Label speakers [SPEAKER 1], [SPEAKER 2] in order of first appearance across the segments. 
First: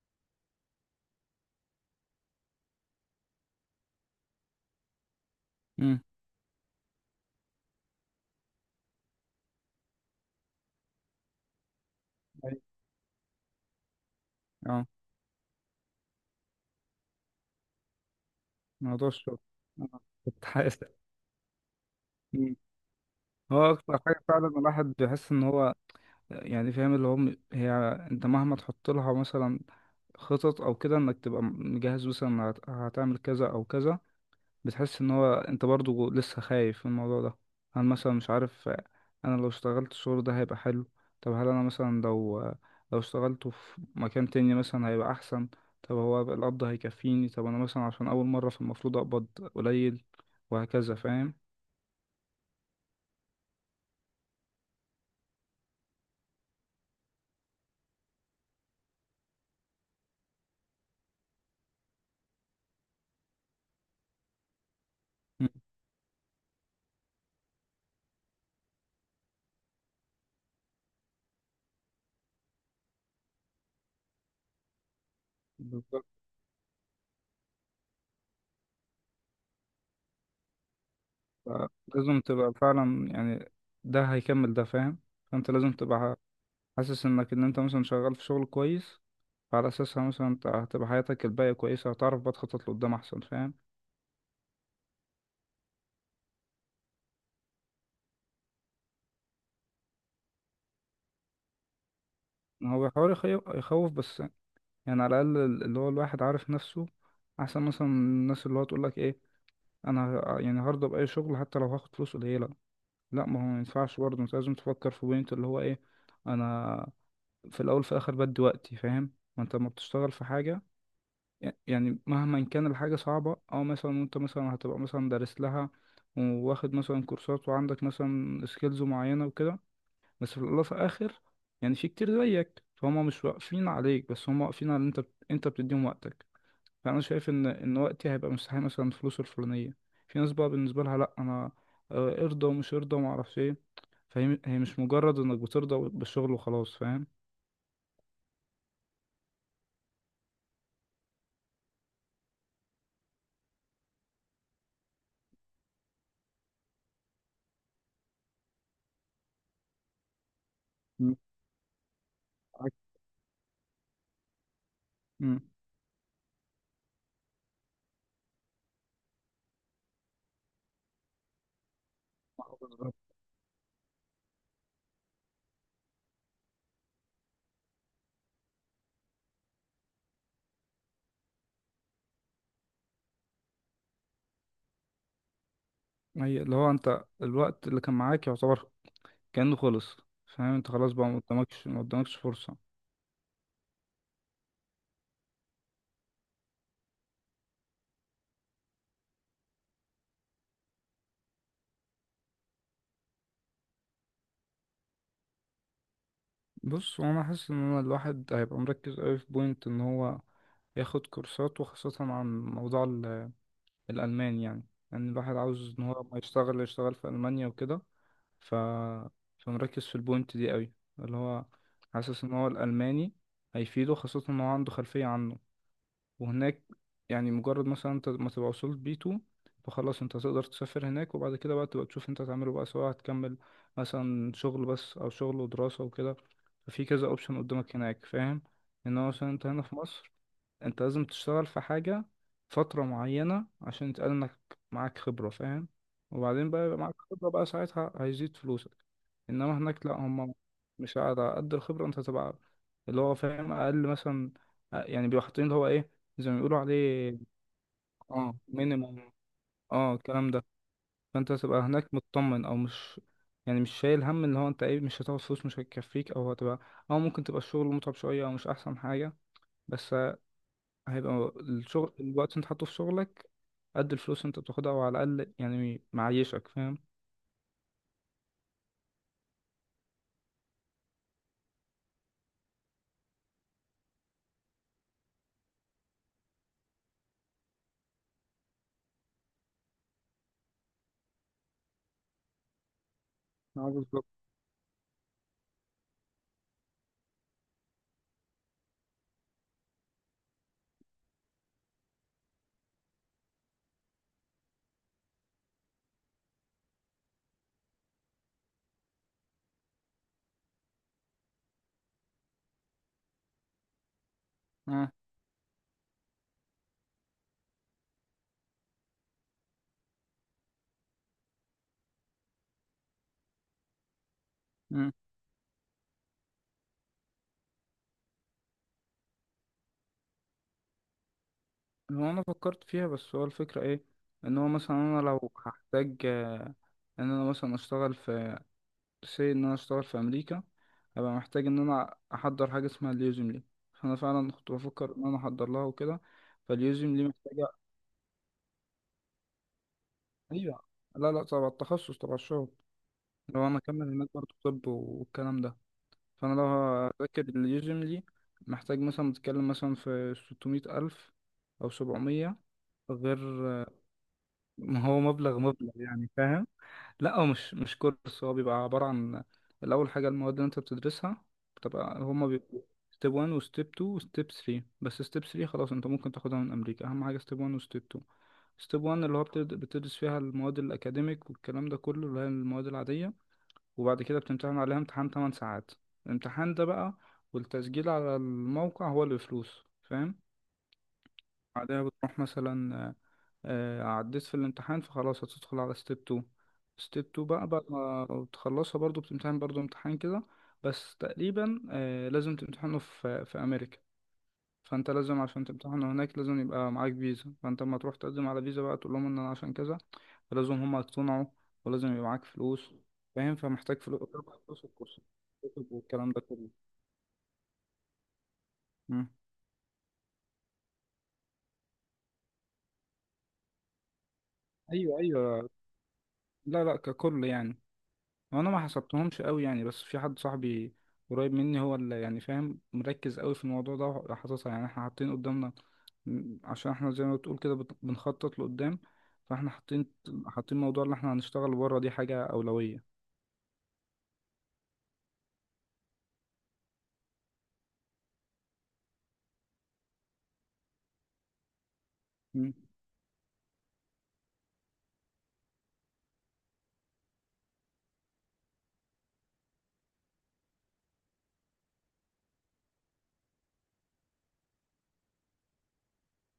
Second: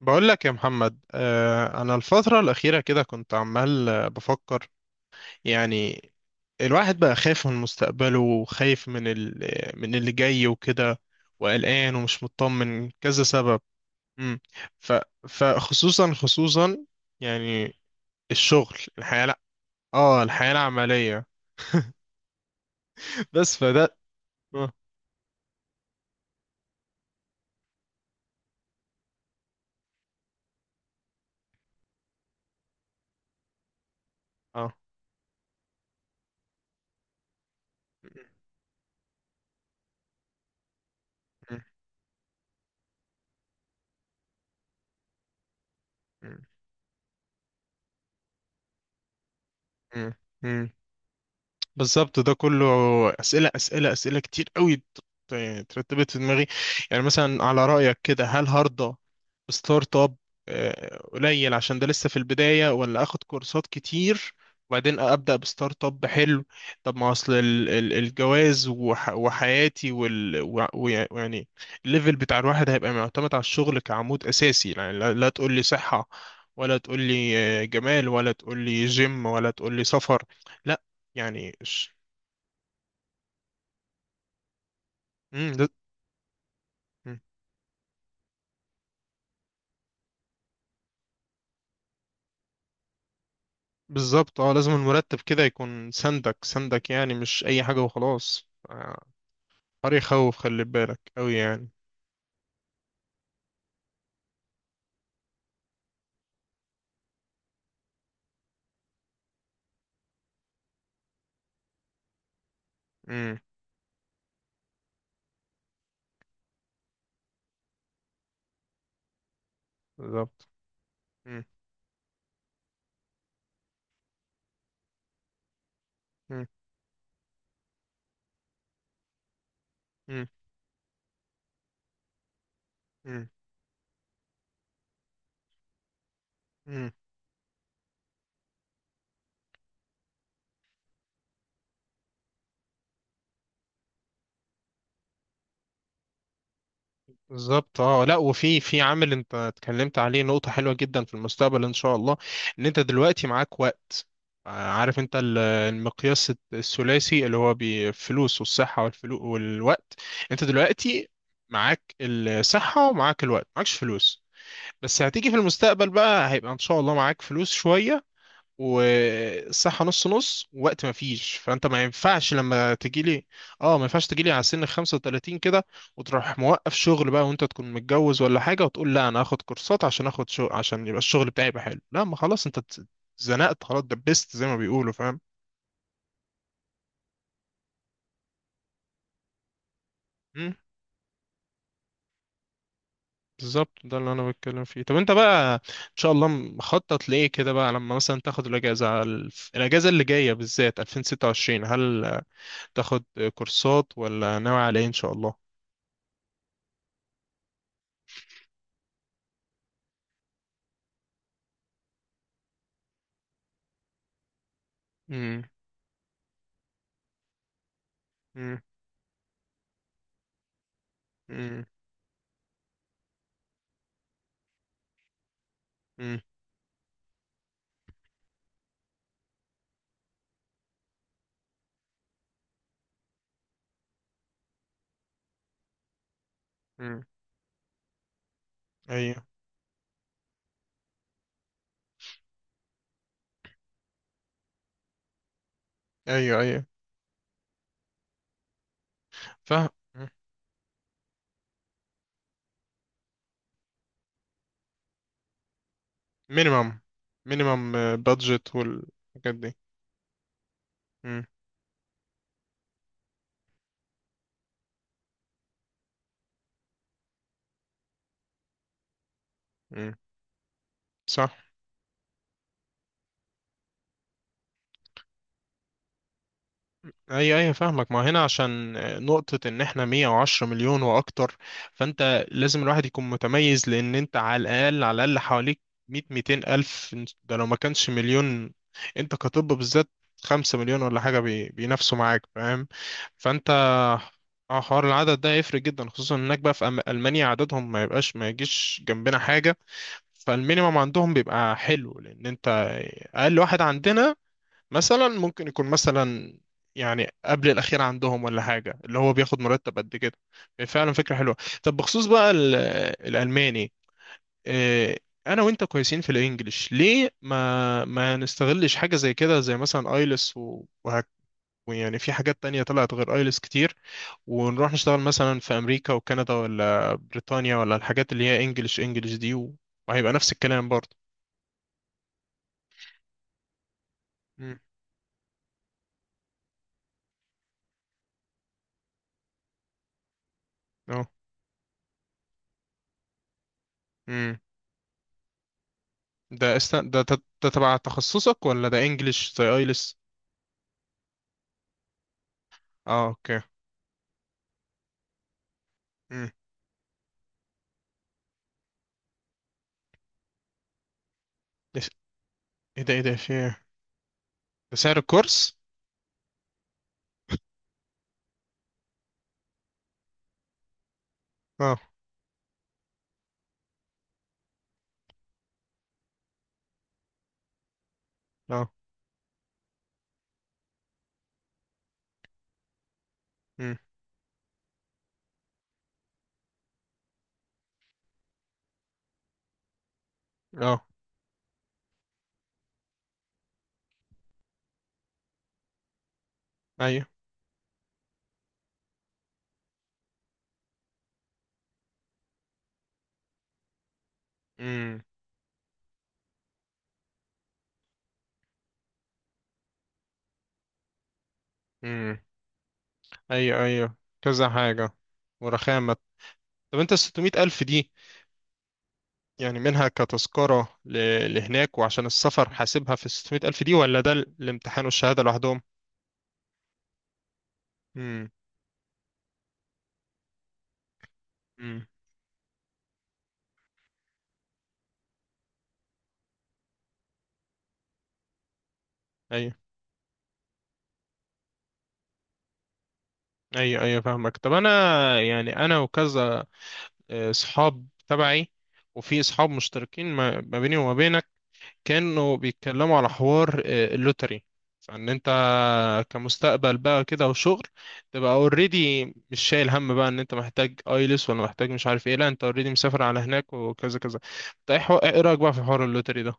[SPEAKER 1] بقول لك يا محمد انا الفترة الأخيرة كده كنت عمال بفكر
[SPEAKER 2] امم
[SPEAKER 1] يعني الواحد بقى خايف من مستقبله وخايف من اللي جاي وكده وقلقان ومش
[SPEAKER 2] أيوة.
[SPEAKER 1] مطمن كذا سبب. مم.
[SPEAKER 2] اه.
[SPEAKER 1] ف... فخصوصا يعني الشغل
[SPEAKER 2] موضوع
[SPEAKER 1] الحياة،
[SPEAKER 2] الشغل،
[SPEAKER 1] لا، اه
[SPEAKER 2] كنت
[SPEAKER 1] الحياة
[SPEAKER 2] حاسس.
[SPEAKER 1] العملية.
[SPEAKER 2] مم.
[SPEAKER 1] بس
[SPEAKER 2] هو
[SPEAKER 1] فده.
[SPEAKER 2] أكتر حاجة فعلا
[SPEAKER 1] اه.
[SPEAKER 2] الواحد بيحس إن هو يعني فاهم اللي هو هي. أنت مهما تحط لها مثلا خطط أو كده إنك تبقى مجهز مثلا هتعمل كذا أو كذا.
[SPEAKER 1] اه.
[SPEAKER 2] بتحس ان هو انت برضو لسه خايف من الموضوع ده. انا مثلا مش عارف. انا لو اشتغلت الشغل ده هيبقى حلو. طب هل
[SPEAKER 1] مم.
[SPEAKER 2] انا مثلا لو اشتغلته في مكان تاني مثلا هيبقى احسن. طب هو القبض هيكفيني؟ طب انا مثلا عشان اول مرة فالمفروض اقبض قليل،
[SPEAKER 1] مم. مم.
[SPEAKER 2] وهكذا، فاهم؟
[SPEAKER 1] بالظبط، ده كله أسئلة كتير قوي يعني ترتبت في دماغي. يعني مثلا على رأيك كده، هل هرضى بستارت اب قليل عشان ده لسه في البداية، ولا آخد كورسات كتير وبعدين أبدأ
[SPEAKER 2] مم.
[SPEAKER 1] بستارت اب حلو؟ طب ما أصل الجواز وحياتي ويعني الليفل بتاع الواحد هيبقى معتمد على الشغل كعمود أساسي. يعني لا، لا تقول لي
[SPEAKER 2] بالظبط.
[SPEAKER 1] صحة ولا تقول لي جمال ولا تقول لي جيم ولا تقول لي سفر، لا، يعني
[SPEAKER 2] آه،
[SPEAKER 1] ش...
[SPEAKER 2] لازم تبقى فعلا، يعني ده هيكمل ده، فاهم؟ فانت
[SPEAKER 1] مم، لا-
[SPEAKER 2] لازم تبقى حاسس
[SPEAKER 1] مم،
[SPEAKER 2] انك ان انت مثلا شغال في شغل كويس، فعلى اساسها مثلا انت هتبقى حياتك الباقية كويسة، هتعرف بقى تخطط لقدام احسن، فاهم؟
[SPEAKER 1] بالظبط. اه، لازم المرتب كده يكون سندك، سندك، يعني مش اي حاجة وخلاص. حر يخوف، خلي بالك قوي يعني.
[SPEAKER 2] هو بيحاول يخيف يخوف بس، يعني على الأقل اللي هو الواحد عارف نفسه أحسن مثلا من الناس اللي هو تقولك إيه، أنا يعني هرضى بأي شغل حتى لو هاخد فلوس قليلة. لأ،
[SPEAKER 1] امم.
[SPEAKER 2] ما هو ما ينفعش برضه، أنت لازم تفكر في بوينت اللي هو إيه. أنا في الأول في الآخر بدي وقتي، فاهم؟ ما أنت لما بتشتغل في
[SPEAKER 1] بالظبط.
[SPEAKER 2] حاجة،
[SPEAKER 1] امم.
[SPEAKER 2] يعني مهما كان الحاجة صعبة أو مثلا أنت مثلا هتبقى مثلا دارس لها، وواخد مثلا كورسات وعندك مثلا سكيلز معينة وكده،
[SPEAKER 1] امم.
[SPEAKER 2] بس في الأول وفي الآخر، يعني في كتير زيك فهم مش واقفين عليك، بس هم واقفين على إن أنت بتديهم وقتك.
[SPEAKER 1] امم.
[SPEAKER 2] فأنا شايف إن وقتي هيبقى مستحيل مثلا الفلوس الفلانية. في ناس بقى بالنسبة لها لأ، أنا ارضى ومش ارضى ومعرفش إيه. فهي مش مجرد إنك بترضى بالشغل وخلاص، فاهم؟
[SPEAKER 1] بالظبط. اه، لا، وفي عامل انت اتكلمت عليه، نقطة حلوة جدا في المستقبل ان شاء الله، ان انت دلوقتي معاك وقت. عارف انت المقياس الثلاثي اللي هو بالفلوس والصحة والفلو والوقت؟ انت دلوقتي
[SPEAKER 2] مم.
[SPEAKER 1] معاك
[SPEAKER 2] معاك.
[SPEAKER 1] الصحة ومعاك الوقت، معكش فلوس، بس هتيجي في
[SPEAKER 2] مم.
[SPEAKER 1] المستقبل بقى، هيبقى ان شاء الله معاك فلوس شوية، والصحة نص نص، وقت ما فيش. فانت ما ينفعش لما تجي
[SPEAKER 2] بالظبط.
[SPEAKER 1] لي، اه، ما ينفعش تجي لي على سن 35 كده وتروح موقف شغل بقى وانت تكون متجوز ولا حاجة وتقول لا انا هاخد كورسات عشان اخد شغل عشان يبقى الشغل بتاعي يبقى حلو. لا، ما خلاص، انت اتزنقت خلاص، دبست زي ما بيقولوا، فاهم؟
[SPEAKER 2] هي اللي هو أنت الوقت اللي كان معاك يعتبر كأنه خلص، فاهم؟
[SPEAKER 1] مم،
[SPEAKER 2] أنت خلاص بقى، ما قدامكش فرصة.
[SPEAKER 1] بالظبط، ده اللي انا بتكلم فيه. طب انت بقى ان شاء الله مخطط ليه كده بقى، لما مثلا تاخد الاجازة على الاجازة اللي جاية بالذات 2026، هل تاخد كورسات ولا ناوي على ايه ان شاء
[SPEAKER 2] بص، وانا حاسس ان انا الواحد هيبقى مركز قوي في بوينت ان هو ياخد كورسات، وخاصة عن موضوع الالمان يعني. يعني الواحد
[SPEAKER 1] الله؟
[SPEAKER 2] عاوز ان هو لما يشتغل في المانيا وكده. ف
[SPEAKER 1] مم.
[SPEAKER 2] فمركز في البوينت دي قوي، اللي هو
[SPEAKER 1] مم.
[SPEAKER 2] حاسس ان هو الالماني هيفيده، خاصة ان هو عنده خلفية عنه.
[SPEAKER 1] مم.
[SPEAKER 2] وهناك يعني مجرد مثلا انت ما تبقى وصلت بي 2، فخلاص انت تقدر تسافر هناك، وبعد كده بقى تبقى تشوف انت هتعمله بقى، سواء هتكمل مثلا شغل بس او شغل ودراسة وكده. ففي
[SPEAKER 1] مم.
[SPEAKER 2] كذا اوبشن قدامك هناك، فاهم؟ انما
[SPEAKER 1] ايوه،
[SPEAKER 2] مثلا انت هنا في مصر، انت لازم تشتغل في حاجة فترة معينة عشان يتقال انك معاك خبرة، فاهم؟
[SPEAKER 1] ايوه،
[SPEAKER 2] وبعدين
[SPEAKER 1] ايوه
[SPEAKER 2] بقى يبقى معاك خبرة، بقى ساعتها هيزيد فلوسك. انما
[SPEAKER 1] فاهم.
[SPEAKER 2] هناك لا، هم مش على قد الخبرة انت تبقى اللي هو فاهم اقل مثلا، يعني بيبقوا حاطين اللي هو ايه زي ما بيقولوا
[SPEAKER 1] مينيمم،
[SPEAKER 2] عليه،
[SPEAKER 1] مينيمم
[SPEAKER 2] اه
[SPEAKER 1] بادجت
[SPEAKER 2] مينيمم.
[SPEAKER 1] والحاجات دي.
[SPEAKER 2] اه الكلام ده.
[SPEAKER 1] مم.
[SPEAKER 2] فانت تبقى هناك مطمن او مش، يعني مش شايل هم اللي هو انت ايه، مش هتاخد فلوس مش هتكفيك او هتبقى، او ممكن تبقى الشغل متعب شوية او مش احسن حاجة.
[SPEAKER 1] مم.
[SPEAKER 2] بس هيبقى
[SPEAKER 1] صح.
[SPEAKER 2] الشغل، الوقت اللي انت حاطه في شغلك قد الفلوس اللي انت بتاخدها، او على الاقل يعني معيشك، فاهم؟
[SPEAKER 1] ايوه، ايوه فاهمك. ما هنا عشان نقطة ان احنا 110 مليون واكتر، فانت لازم الواحد يكون متميز، لان انت على الاقل، على الاقل حواليك 100 200 الف، ده لو ما كانش مليون. انت كطب بالذات 5 مليون ولا حاجة بينافسوا معاك، فاهم؟ فانت
[SPEAKER 2] اه بالظبط.
[SPEAKER 1] اه، حوار العدد ده هيفرق جدا، خصوصا هناك بقى في المانيا عددهم ما يبقاش، ما يجيش جنبنا حاجة. فالمينيمم عندهم بيبقى حلو، لان انت اقل واحد عندنا مثلا ممكن يكون مثلا يعني قبل الأخير عندهم ولا حاجة، اللي هو بياخد مرتب قد كده. فعلا فكرة حلوة. طب بخصوص بقى الألماني،
[SPEAKER 2] اه.
[SPEAKER 1] آه، أنا وأنت كويسين في الإنجليش، ليه ما نستغلش حاجة زي كده، زي مثلا أيلس وهك، ويعني في حاجات تانية طلعت غير أيلس كتير، ونروح
[SPEAKER 2] مم.
[SPEAKER 1] نشتغل مثلا في أمريكا وكندا ولا بريطانيا ولا الحاجات اللي هي إنجليش إنجليش دي، وهيبقى نفس الكلام برضه.
[SPEAKER 2] هو انا فكرت فيها، بس هو الفكرة ايه؟ ان هو
[SPEAKER 1] مم.
[SPEAKER 2] مثلا انا لو هحتاج ان انا مثلا اشتغل في سي ان انا اشتغل في امريكا،
[SPEAKER 1] اه،
[SPEAKER 2] هبقى محتاج ان انا احضر حاجة اسمها اليوزم لي، فانا فعلا كنت بفكر ان انا احضر لها وكده. فاليوزم لي محتاجة.
[SPEAKER 1] ده تبع تخصصك ولا ده انجليش زي ايلس؟
[SPEAKER 2] ايوه. لا، لا، طبعا التخصص تبع الشغل.
[SPEAKER 1] اه اوكي.
[SPEAKER 2] لو انا اكمل هناك برضه، طب والكلام ده.
[SPEAKER 1] امم.
[SPEAKER 2] فأنا لو هذاكر اليوجملي، محتاج مثلا بتكلم مثلا في 600 ألف أو
[SPEAKER 1] ده س-
[SPEAKER 2] 700،
[SPEAKER 1] ايه ده، ايه ده
[SPEAKER 2] غير،
[SPEAKER 1] في إيه؟ ده
[SPEAKER 2] ما
[SPEAKER 1] سعر
[SPEAKER 2] هو مبلغ
[SPEAKER 1] الكورس؟
[SPEAKER 2] مبلغ يعني، فاهم؟ لا، هو مش كورس، هو بيبقى عبارة عن الأول حاجة المواد اللي أنت بتدرسها
[SPEAKER 1] اه.
[SPEAKER 2] بتبقى هما بيبقوا ستيب 1 وستيب 2 وستيب 3، بس ستيب 3 خلاص أنت ممكن تاخدها من أمريكا، أهم حاجة ستيب 1 وستيب 2.
[SPEAKER 1] اه.
[SPEAKER 2] ستيب 1 اللي هو بتدرس فيها المواد الأكاديميك والكلام ده كله، اللي هي المواد العادية.
[SPEAKER 1] امم.
[SPEAKER 2] وبعد كده بتمتحن عليها امتحان 8 ساعات. الامتحان ده بقى والتسجيل على الموقع هو اللي بفلوس، فاهم؟
[SPEAKER 1] اه.
[SPEAKER 2] بعدها بتروح مثلا، عديت في الامتحان فخلاص هتدخل على ستيب 2. ستيب
[SPEAKER 1] ايوه.
[SPEAKER 2] 2 بقى، بعد ما بتخلصها برضو بتمتحن برضو امتحان كده. بس تقريبا لازم تمتحنه في أمريكا. فانت
[SPEAKER 1] امم.
[SPEAKER 2] لازم، عشان تمتحن هناك لازم يبقى معاك فيزا، فانت لما تروح تقدم على فيزا بقى تقول لهم ان انا عشان كذا، فلازم هم يقتنعوا، ولازم يبقى
[SPEAKER 1] امم.
[SPEAKER 2] معاك فلوس، فاهم؟
[SPEAKER 1] ايوه،
[SPEAKER 2] فمحتاج
[SPEAKER 1] ايوه،
[SPEAKER 2] فلوس طبعا،
[SPEAKER 1] كذا
[SPEAKER 2] فلوس
[SPEAKER 1] حاجة
[SPEAKER 2] الكورس
[SPEAKER 1] ورخامة.
[SPEAKER 2] والكلام ده كله.
[SPEAKER 1] طب انت الستمية ألف دي
[SPEAKER 2] مم.
[SPEAKER 1] يعني منها كتذكرة لهناك وعشان السفر حاسبها في الستمية ألف دي، ولا الامتحان
[SPEAKER 2] ايوه،
[SPEAKER 1] والشهادة
[SPEAKER 2] ايوه.
[SPEAKER 1] لوحدهم؟
[SPEAKER 2] لا، لا، ككل يعني.
[SPEAKER 1] امم.
[SPEAKER 2] وانا ما حسبتهمش قوي يعني، بس في حد صاحبي قريب مني هو
[SPEAKER 1] امم.
[SPEAKER 2] اللي يعني فاهم مركز قوي في الموضوع ده، وحاططها يعني احنا حاطين قدامنا. عشان احنا زي ما بتقول كده بنخطط لقدام، فاحنا
[SPEAKER 1] ايوه،
[SPEAKER 2] حاطين موضوع اللي احنا هنشتغل بره دي حاجة أولوية.
[SPEAKER 1] ايوه، ايوه فاهمك. طب انا يعني انا وكذا صحاب تبعي، وفي صحاب مشتركين ما بيني وما بينك كانوا بيتكلموا على حوار اللوتري، فان انت كمستقبل بقى كده وشغل تبقى اوريدي، مش شايل هم بقى ان انت محتاج ايلس ولا محتاج مش عارف ايه، لا، انت اوريدي مسافر على هناك وكذا كذا. انت ايه إيه رايك بقى في حوار اللوتري ده؟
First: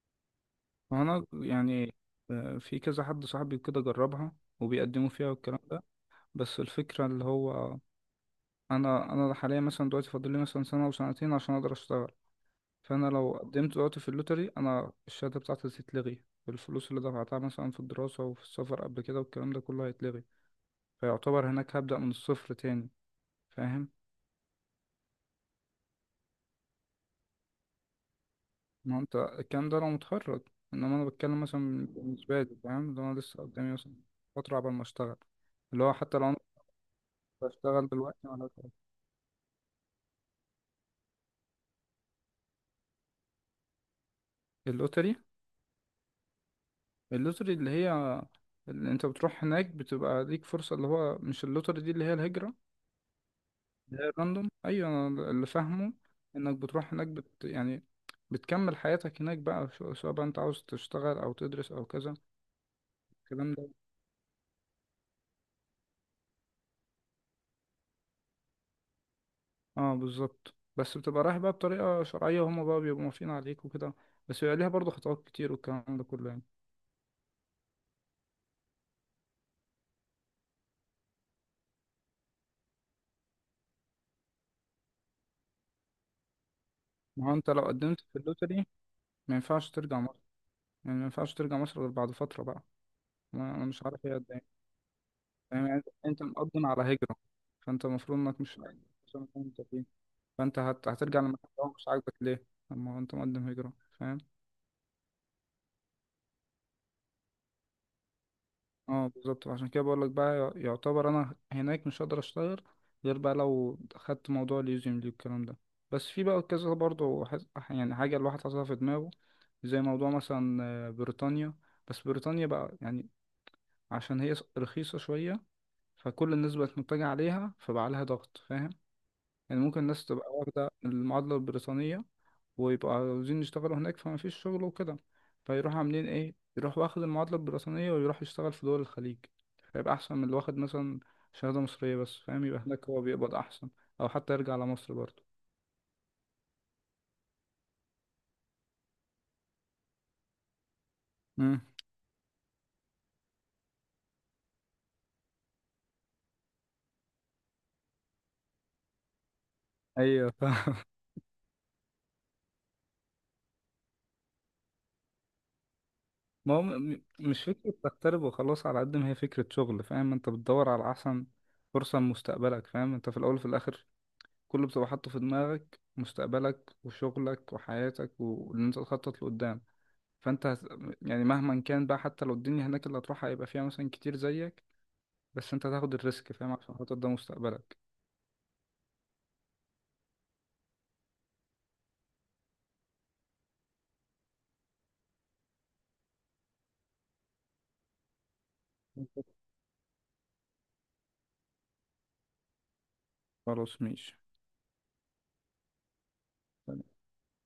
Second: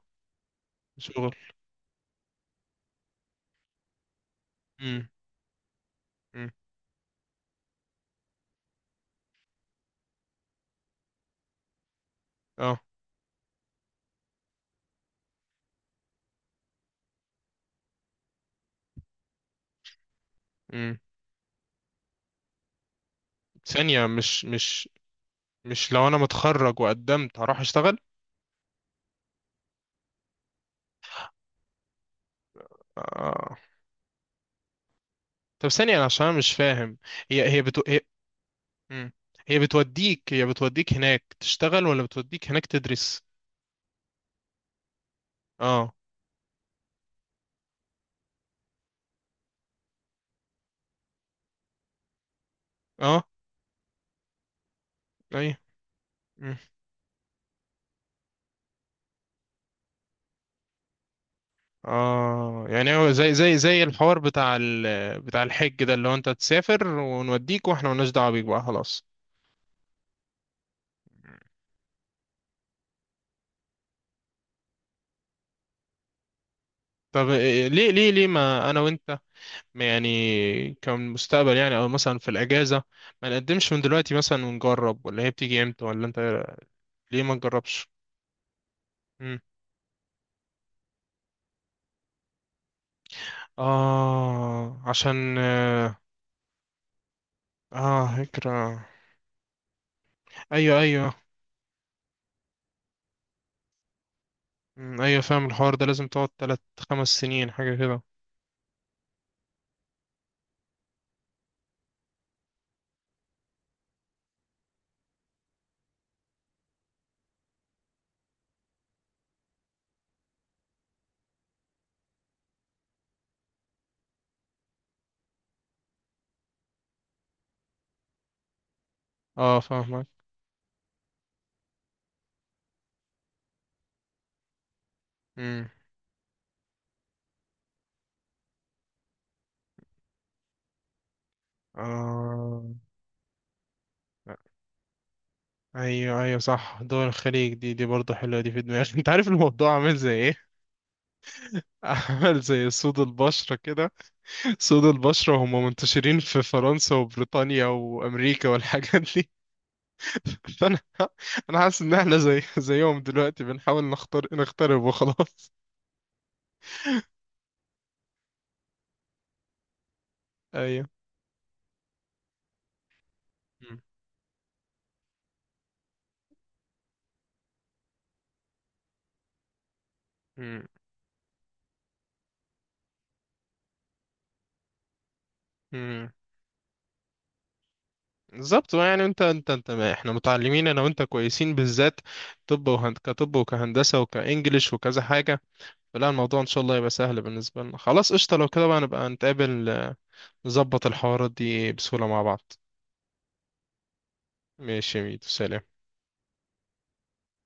[SPEAKER 2] ما انا
[SPEAKER 1] شغل.
[SPEAKER 2] يعني في كذا حد صاحبي كده جربها
[SPEAKER 1] امم.
[SPEAKER 2] وبيقدموا فيها والكلام ده.
[SPEAKER 1] امم.
[SPEAKER 2] بس الفكرة اللي هو انا حاليا مثلا دلوقتي فاضل لي مثلا سنة او سنتين عشان اقدر اشتغل.
[SPEAKER 1] اه.
[SPEAKER 2] فانا لو قدمت دلوقتي في اللوتري، انا الشهادة بتاعتي هتتلغي، الفلوس اللي دفعتها مثلا في الدراسة وفي السفر قبل كده والكلام ده كله هيتلغي.
[SPEAKER 1] امم.
[SPEAKER 2] فيعتبر هناك هبدأ من الصفر تاني، فاهم؟
[SPEAKER 1] ثانية، مش مش لو انا متخرج وقدمت هروح اشتغل؟
[SPEAKER 2] ما هو انت الكلام ده لو متخرج، انما انا بتكلم مثلا بالنسبة لي فاهم، اللي انا لسه
[SPEAKER 1] آه.
[SPEAKER 2] قدامي مثلا فترة قبل ما اشتغل،
[SPEAKER 1] طب
[SPEAKER 2] اللي هو
[SPEAKER 1] ثانية أنا
[SPEAKER 2] حتى
[SPEAKER 1] عشان
[SPEAKER 2] لو
[SPEAKER 1] انا مش فاهم، هي هي بتو...
[SPEAKER 2] بشتغل دلوقتي ولا شغل؟
[SPEAKER 1] مم. هي بتوديك، هي بتوديك هناك تشتغل ولا بتوديك هناك تدرس؟
[SPEAKER 2] اللوتري.
[SPEAKER 1] اه.
[SPEAKER 2] اللوتري اللي هي، اللي انت بتروح هناك بتبقى ليك فرصة، اللي هو مش اللوتري دي اللي هي الهجرة،
[SPEAKER 1] اه.
[SPEAKER 2] اللي هي الراندوم. ايوه انا اللي
[SPEAKER 1] اي.
[SPEAKER 2] فاهمه انك
[SPEAKER 1] مم.
[SPEAKER 2] بتروح هناك يعني بتكمل حياتك هناك بقى، سواء بقى انت عاوز تشتغل او تدرس او كذا
[SPEAKER 1] اه، يعني هو زي
[SPEAKER 2] الكلام
[SPEAKER 1] زي
[SPEAKER 2] ده.
[SPEAKER 1] زي الحوار بتاع بتاع الحج ده، اللي هو انت تسافر ونوديك واحنا ملناش دعوه بيك بقى، خلاص.
[SPEAKER 2] اه بالظبط، بس بتبقى رايح بقى بطريقة شرعية وهما بقى بيبقوا موافقين عليك وكده، بس بيبقى ليها برضه خطوات كتير والكلام ده كله يعني.
[SPEAKER 1] طب ليه ما انا وانت، ما يعني كمستقبل يعني او مثلا في الاجازه، ما نقدمش من دلوقتي مثلا ونجرب؟ ولا هي بتيجي امتى؟ ولا انت إيه رأيك؟ ليه
[SPEAKER 2] ما هو
[SPEAKER 1] ما
[SPEAKER 2] انت لو
[SPEAKER 1] نجربش؟
[SPEAKER 2] قدمت في اللوتري ما
[SPEAKER 1] مم.
[SPEAKER 2] ينفعش ترجع مصر، يعني ما ينفعش ترجع مصر غير بعد فترة بقى، انا مش عارف ايه قد ايه.
[SPEAKER 1] اه، عشان
[SPEAKER 2] فاهم؟ يعني
[SPEAKER 1] اه،
[SPEAKER 2] انت مقدم على هجرة، فانت المفروض انك مش
[SPEAKER 1] فكره.
[SPEAKER 2] عشان مكان انت فيه فانت
[SPEAKER 1] ايوه، ايوه.
[SPEAKER 2] هترجع للمكان ده مش عاجبك ليه، اما هو انت مقدم هجرة، فاهم؟
[SPEAKER 1] مم، ايوه فاهم. الحوار ده لازم تقعد تلات خمس سنين حاجة كده.
[SPEAKER 2] اه بالظبط، عشان كده بقول لك بقى، يعتبر انا هناك مش هقدر اشتغل غير بقى لو خدت موضوع اليوزيم دي والكلام ده. بس في بقى كذا برضه يعني حاجة الواحد حاططها في دماغه، زي موضوع مثلا بريطانيا. بس بريطانيا بقى يعني، عشان هي رخيصة شوية، فكل الناس بقت متجهة عليها فبقى عليها ضغط، فاهم؟
[SPEAKER 1] اه
[SPEAKER 2] يعني ممكن الناس
[SPEAKER 1] فاهمك.
[SPEAKER 2] تبقى واخدة المعادلة البريطانية، ويبقوا عاوزين يشتغلوا هناك فما فيش شغل وكده،
[SPEAKER 1] امم.
[SPEAKER 2] فيروحوا عاملين ايه، يروح واخد المعادلة البريطانية ويروح يشتغل في دول الخليج، فيبقى أحسن من اللي واخد مثلا شهادة مصرية بس، فاهم؟ يبقى
[SPEAKER 1] آه.
[SPEAKER 2] هناك هو بيقبض أحسن، أو حتى يرجع على مصر برضه.
[SPEAKER 1] ايوه، ايوه، صح، دول الخليج دي، دي برضه حلوة دي في دماغي. انت عارف الموضوع عامل زي ايه؟
[SPEAKER 2] امم.
[SPEAKER 1] عامل زي سود البشرة كده، سود البشرة هم منتشرين في فرنسا وبريطانيا وامريكا والحاجات دي.
[SPEAKER 2] ايوه فاهم.
[SPEAKER 1] فانا، انا حاسس ان احنا زي زيهم دلوقتي، بنحاول نختار نخترب وخلاص.
[SPEAKER 2] ما هو مش فكرة تغترب وخلاص على قد ما هي فكرة شغل، فاهم؟ انت بتدور
[SPEAKER 1] ايوه.
[SPEAKER 2] على أحسن فرصة لمستقبلك، فاهم؟ انت في الأول وفي
[SPEAKER 1] مم.
[SPEAKER 2] الآخر كله بتبقى حاطه في دماغك مستقبلك وشغلك وحياتك واللي انت تخطط لقدام. فانت
[SPEAKER 1] مم.
[SPEAKER 2] يعني مهما كان بقى حتى لو الدنيا هناك اللي هتروحها هيبقى فيها مثلا كتير زيك، بس انت هتاخد
[SPEAKER 1] مم.
[SPEAKER 2] الريسك فاهم، عشان خاطر ده مستقبلك.
[SPEAKER 1] بالظبط، يعني انت ما احنا متعلمين، انا وانت كويسين بالذات، طب وهند كطب وكهندسه وكانجليش وكذا حاجه، فلا، الموضوع ان شاء الله يبقى سهل بالنسبه لنا. خلاص، قشطه، لو كده بقى نبقى نتقابل، نظبط الحوارات دي بسهوله مع بعض.
[SPEAKER 2] خلاص ماشي.
[SPEAKER 1] ماشي يا ميدو، سلام.